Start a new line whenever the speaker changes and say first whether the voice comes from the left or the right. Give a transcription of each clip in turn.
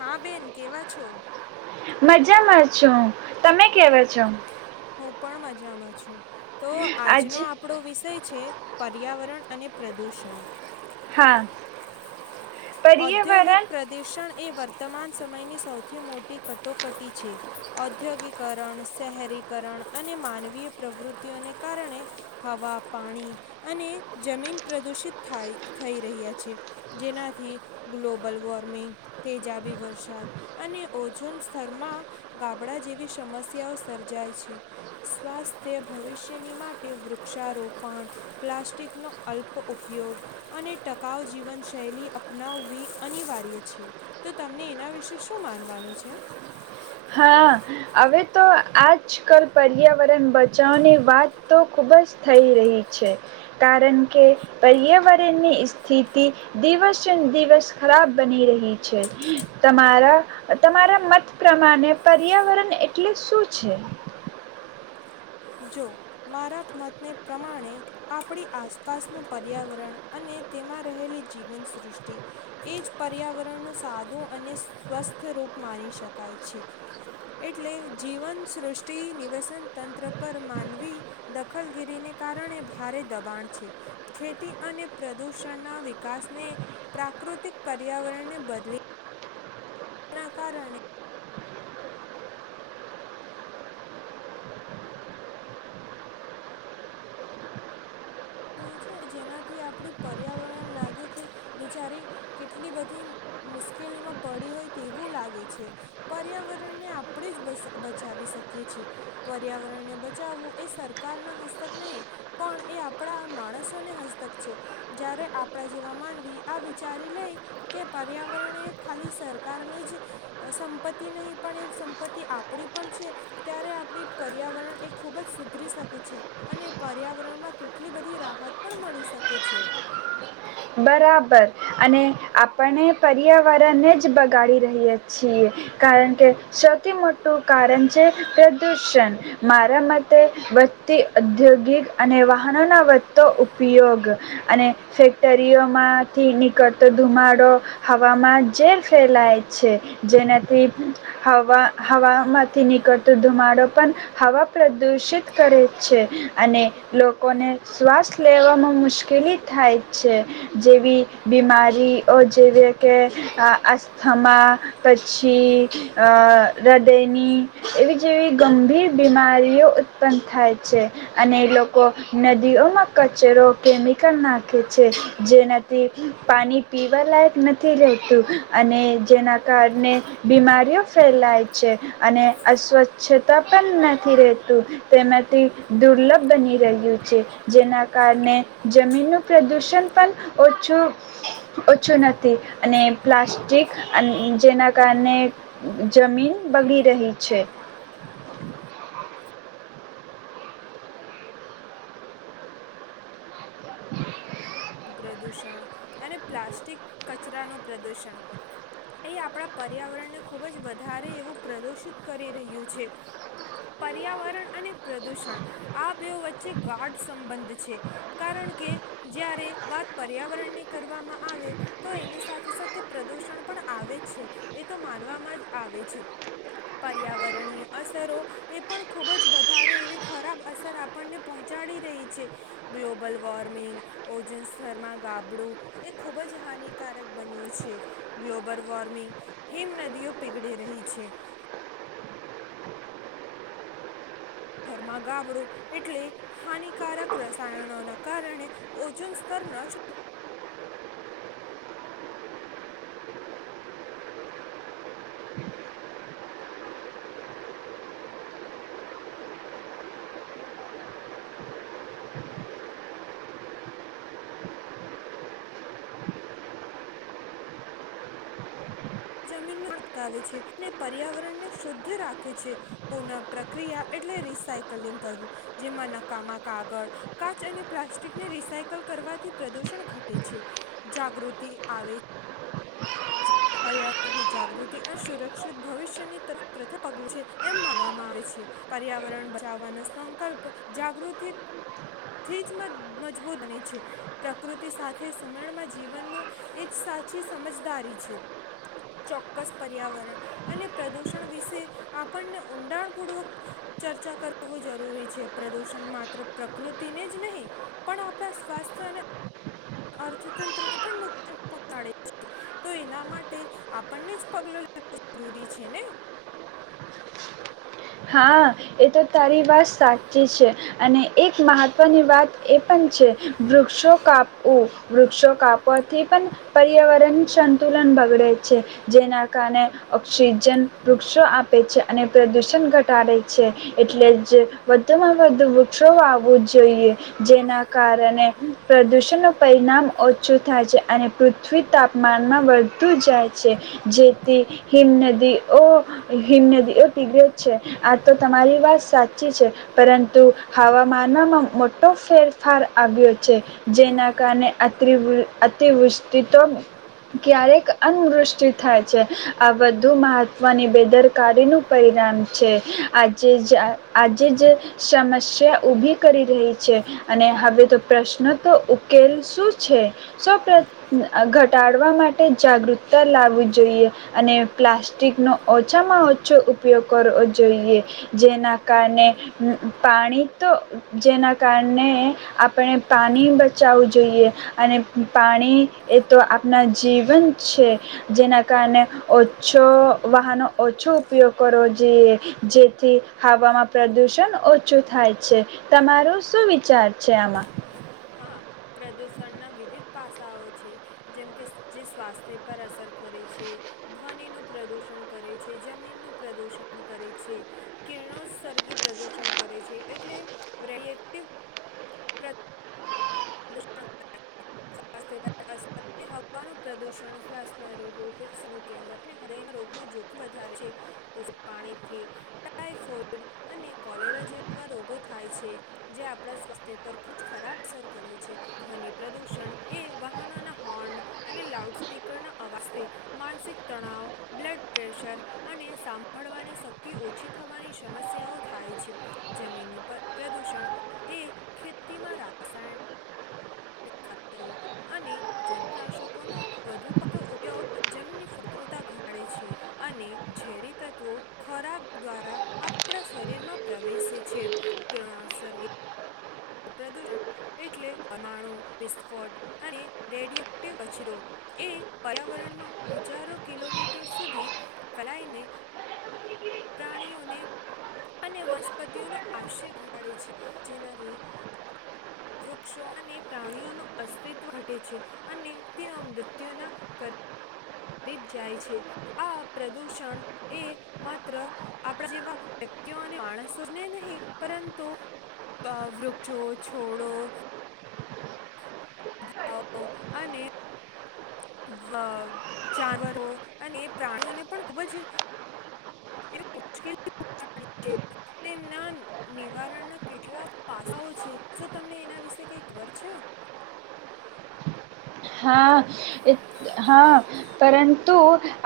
left: હા બેન કેવા છો?
right: મજામાં છો તમે કેવાો છો?
left: હું પણ મજામાં છું. તો
right: આજ
left: આજનો આપણો વિષય છે. પર્યાવરણ અને પ્રદૂષણ
right: હા
left: ઔદ્યોગિક
right: પર્યાવરણ
left: પ્રદુષણ એ વર્તમાન સમયની સૌથી મોટી કટોકટી છે ઔદ્યોગિકરણ શહેરી કરણ અને માનવીય પ્રવૃત્તિઓને કારણે હવા પાણી અને જમીન પ્રદૂષિત થાય થઈ રહ્યા છે જેનાથી ગ્લોબલ વોર્મિંગ તેજાબી વરસાદ અને ઓછોન સ્તરમાં ગાબડા જેવી સમસ્યાઓ સર્જા જાય છે સ્વાસ્થ્ય ભવિષ્યની માટે વૃક્ષારોપણ પ્લાસ્ટિકનો અલ્પ ઉપયોગ અને ટકાઉ જીવન શૈલી અપનાવવી અનિવાર્ય છે તો તમને એના વિશે શું માનવાનું છે.
right: હા હવે તો આજ કલ પર્યાવરણ બચાવની વાત તો ખુબ જ થઈ રહી છે કારણ કે પર્યાવરણની સ્થિતિ દિવસે દિવસ ખરાબ બની રહી છે તમારા તમારા મત પ્ર પ્રમાણે પર્યાવરણ એટલે શું છે.
left: જો મારા મતને પ્રમાણે આપણી આસપાસનું પર્યાવરણ અને તેમાં રહેલી જીવન સૃષ્ટિ એજ પર્યાવરણ ન સાદું અને સ્વસ્થ રૂપ માની શકાય છે એટલે જીવન સૃષ્ટિ નિવસન તંત્ર પર માનવી દખલગીરીને કારણે ભારે દબાણ છે ખેતી અને પ્રદુષણના વિકાસને પ્રાકૃતિક પર્યાવરણને બદલી એના કારણે જેનાથી આપડી પર્યાવરણ લાગે કે બિચારી કેટલી બધી મુશ્કેલીમાં પડી હોય તેવું લાગે છે પર્યાવરણને આપણે જ બચાવી શકીએ છે પર્યાવરણને બચાવવું એ સરકાર ના હસ્તક નહી પણ એ આપ આપણા માણસોને હસ્તક છે જ્યારે આપણા જેવા માનવી આ વિચારી લે કે પર્યાવરણ એ ખાલી સરકારની જ સંપત્તિ નહીં પણ એ સંપત્તિ આપણી પણ છે ત્યારે આપણી પર્યાવરણ એ ખૂબ જ સુધરી શકે છે અને પર્યાવરણમાં કેટ આટલી બધી રાહત પણ મળી શકે છે.
right: બરાબર અને આપણે પર્યાવરણને જ બગાડી રહીએ છીએ કારણ કે સૌથી મોટું કારણ છે પ્રદૂષણ મારા મતે વધતી ઔદ્યોગિક અને વાહનોના વધતો ઉપયોગ અને ફેક્ટરી દરયોમાંથી નીકળતો ધુમાડો હવામાં ઝેર ફેલાય છે જેનાથી હવા હવામાં થી નીકળતો ધુમાડો પણ હવા પ્રદૂષિત કરે છે અને લોકોને શ્વાસ લેવામાં મુશ્કેલી થાય છે. જેવી બીમારીઓ જેવી કે અસ્થમા પછી હૃદયની એવી જેવી ગંભીર બીમારીઓ ઉત્પન્ન થાય છે અને લોકો નદીઓમાં કચરો કેમિકલ નાખે છે. જેનાથી પાણી પીવા લાયક નથી રહેતું અને જેના કારણે બીમારીઓ ફેલાય છે અને અસ્વચ્છતા પણ નથી રહેતું તેમાંથી દુર્લભ બની રહ્યું છે જેના કારણે જમીનનું પ્રદૂષણ પણ ઓછુ ઓછું નથી અને પ્લાસ્ટિક અ જેના કારણે જમીન બગડી રહી છે. [inaudible]
left: પ્રદુષણ અને પ્લાસ્ટિક કચરાનું પ્રદુષણ એ આપણા પર્યાવરણને ખુબ જ વધારે એવું પ્રદુષિત કરી રહ્યું છે પર્યાવરણ અને પ્રદુષણ આ બે વચ્ચે ગાઢ સંબંધ છે કારણ કે જ્યારે વાત પર્યાવરણની કરવામાં આવે તો એની સાથે સાથે પ્રદુષણ પણ આવે છે એ તો માનવામાં જ આવે છે પર્યાવરણીય અસરો એ પણ ખૂબ જ વધારે એવી ખરાબ અસર આપણને પહોંચાડી રહી છે ગ્લોબલ વોર્મિંગ જનસ્તરમાં ગાબડું એ ખૂબ જ હાનિકારક બન્યું છે ગ્લોબલ વોર્મિંગ હિમ નદીઓ પીગડી રહી છે. ઘરમાં ગાબડું એટલે હાનિકારક રસાયણોના કારણે ઓજોન સ્તર ન શ જમીનને અટકાવે છે અને પર્યાવરણને શુદ્ધ રાખે છે પુનઃ પ્રક્રિયા એટલે રિસાયકલિંગ કરવું જેમાં નકામા કાગળ કાચ અને પ્લાસ્ટિકને રિસાયકલ કરવાથી પ્રદૂષણ ઘટે છે જાગૃતિ આવે છે પર્યાવરણની જાગૃતિ અને સુરક્ષિત ભવિષ્યનીર પ્રથમ પગલું છે એમ માનવામાં આવે છે પર્યાવરણ બચાવવાનો સંકલ્પ જાગૃતિથી જ મજબૂત બને છે પ્રકૃતિ સાથે સુમેળમાં જીવનનું એ સાચી સમજદારી છે. ચોક્કસ પર્યાવરણ અને પ્રદુષણ વિશે આપણને ઊંડાણ પૂર્વક ચર્ચા કરવું જરૂરી છે પ્રદુષણ માત્ર પ્રકૃતિને જ નહીં પણ આપણા સ્વાસ્થ્ય અને અર્થતંત્રને પણ નુકસાન પહોંચાડે છે તો એના માટે આપણને જ પગલો લેવો જરૂરી છે ને
right: હા એ તો તારી વાત સાચી છે અને એક મહત્ત્વની વાત એ પણ છે વૃક્ષો કાપ વૃક્ષો કાપવાથી પણ પર્યાવરણ સંતુલન બગડે છે જેના કારણે ઓક્સિજન વૃક્ષો આપે છે અને પ્રદુષણ ઘટ ટાડે છે એટલે જ વધુમાં વધુ વૃક્ષો આવવું જોઈએ જેના કારણે પ્રદુષણનું પરિણામ ઓછું થાય છે અને પૃથ્વી તાપમાનમાં વધતું જાય છે જેથી હિમનદીઓ હિમનદીઓ પીગેણ છે. આ તો તમારી વાત સાચી છે પરંતુ હવામાનમાં મોટો ફેરફાર આવ્યો છે જેના કારણે અતિવૃ અતિવૃષ્ટિ તો ક્યારેક અવૃષ્ટિ થાય છે આ વધુ મહત્વની બેદરકારીનું પરિણામ છે. આજે જ આજે જ સમસ્યા ઉભી કરી રહી છે અને હવે તો પ્રશ્નો તો ઉકેલ શું છે સૌ પ્ર અ ધ ટાળવા માટે જાગૃતતા લાવવી જોઈએ અને પ્લાસ્ટિકનો ઓછામાં જોઈએ જેના કારણે પાણી તો [inaudible] જેના કારણે આપણે પાણી બચાવું જોઈએ અને પાણી એ તો આપણા જીવન છે જેના કારણે ઓછો વાહનો ઓછો ઉપયોગ કરવો જેથી હવામાં પ્રદુષણ ઓછું થાય છે તમારું શું વિચાર છે આમાં
left: સ્ળના વિવિધ પાસાઓ છે જેમકે જે સ્વાસ્થ્ય પર અસર કરે છે ધ્વનિ નુ પ્રદૂષણ કરે છે જમીનનું પ્રદૂષણ કરે છે કિરણોત્સર્ગી પ્રદુષણ કરે છે એટલે રિએક્ટિવ વાનું પ્રુણ રગ જોખમ વધ છેિત પાણીથી ટાઈફોડ અને કોલેરા જેવા રોગો થાય છે જે આપણા સ્વાસ્થ્ય પર ખુ ખરાબ અસર કરે છે ધવ પ્રદુષણ એ વાહનોના હોર્ન અને લાઉડ સ્પીકર ના અવાજથી માનસિક તણાવ બ્લડ પ્રેશર અને સાંભળવાની શક્તિ ઓછી થવાની સમસ્યાઓ થાય છે જમીનનું પ્રદૂષણ એ ખેતીમાં રાસાયણ ખાતરો અને જંતુનાશક ઓનો વધુ પડતો ઉપયોગ જમીનીદુતા ઘટાડે છે અને ઝેરી તત્વો ખોરાક દ્વારા આપણા શરીરમાં પ્રવેશે છેરગ પ્રદૂષણ એટલે પરમાણુ વિસ્ફોટ અને રેડિએક્ટિવ કછરો એ પર્યાવરણમાં હજારો કિલોમીટર સુધી ફેલાઈને પ્રાણીઓને અને વનસ્પતિઓ ન આયુષ્ય ઘટાડે છે જેનાથી વૃક્ષો અને પ્રાણીઓનું અસ્તિત્વ ઘટે છે અને તેઓ મૃત્યુના કર દીપ જાય છે આ પ્રદુષણ એ માત્ર આપણા જેવા વ્યક્તિઓ અને માણસોને નહીં પરંતુ વૃક્ષો છોડો અને અ જાનવરો અને પ્રાણીઓને પણ ખુબ જવી મુશ્કેલી તેમના નિવારણના કેટલા પાસાઓ છે શું તમને એના વિશે કઈ ખબર છે [inaudible]
right: હા હા પરંતુ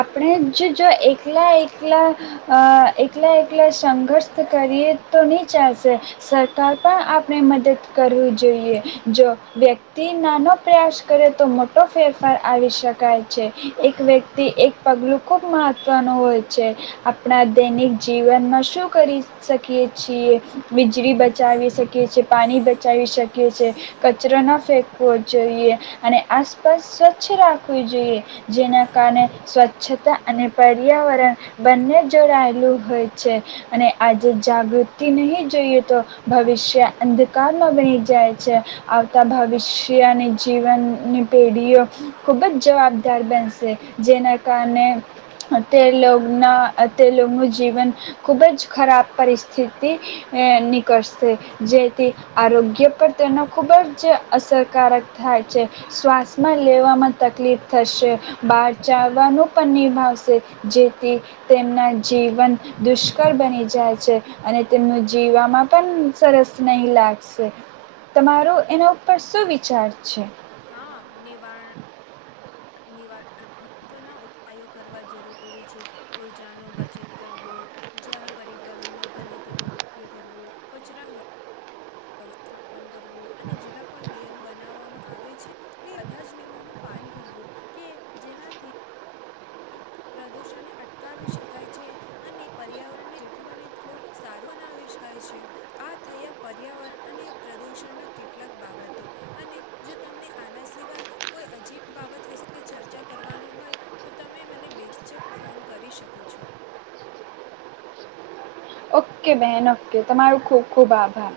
right: આપણે જ જો એકલા એકલા એકલા એકલા સંઘર્ષ કરીએ તો નહીં ચાલશે સરકાર પણ આપણે મદદ કરવી જોઈએ જો વ્યક્તિ નાનો પ્રયાસ કરે તો મોટો ફેરફાર આવી શકાય છે એક વ્યક્તિ એક પગલું ખુબ મહત્વનું હોય છે આપણા દૈનિક જીવનમાં શું કરી શકીએ છીએ વીજળી બચાવી શકીએ પાણી બચાવી શકીએ છે એ કચરો ના ફેકવો જોઈએ અને આસપાસ સ્વચ્છ રાખવી જોઈએ જેના કારણે સ્વચ્છતા અને પર્યાવરણ બંને જોડાયેલું હોય છે અને આજે જાગૃતિ નહીં જોઈએ તો ભવિષ્ય ષ અંધકારમાં બની જાય છે આવતાં ભવિષ્યની જીવન ની પેઢીઓ ખૂબ જ જવાબદાર બનશે જેના કારણે તેના [unintelligible] જીવન ખૂબ જ ખરાબ પરિસ્થિતિ નીકળશે જેથી આરોગ્ય પર તેનો ખુબ જ અસરકારક થાય શ્વાસમાં લેવામાં તકલીફ થશે બહાર ચાલવાનું પણ નિભાવશે જેથી તેમના જીવન દુષ્કળ બની જાય છે અને તેમનું જીવવામાં પણ સરસ નહી લાગશે તમારો એના ઉપર શું વિચાર છે
left: હા નિવારણ નિવારણ મહત્વના ઉપાયો કરવા જરૂરી છે ઉઊર્જાનો બચત કરવો જાહેર પરિવહનનો બને તેલોો ઉપયોગ કરવો કચરો [inaudible] વ્યવસ્થાપન કરવું અને જેટ પણ નિયમ બનાવવામાં આવે છે એ બધા જ નિયમોનું પાલન કરવું કે જેનાથી [inaudible] પ્રદુષણને અટકાવી શકાય છે અને પર્યાવરણને જેટલું બને તેટલું સારું બનાવી શકાય છે આ થયા પર્યાવરણ અને પ્રદુષણ ના કેટલાક બાબતો અને જો તમને આના સિવાય કોઈ અજીબ બાબત વિશે ચર્ચા કરવાનું હોય તો તમે મને બે જીજ ક ફોન કરી શકો છો
right: ઓકે બહેન ઓકે તમારું ખૂબ ખૂબ આભાર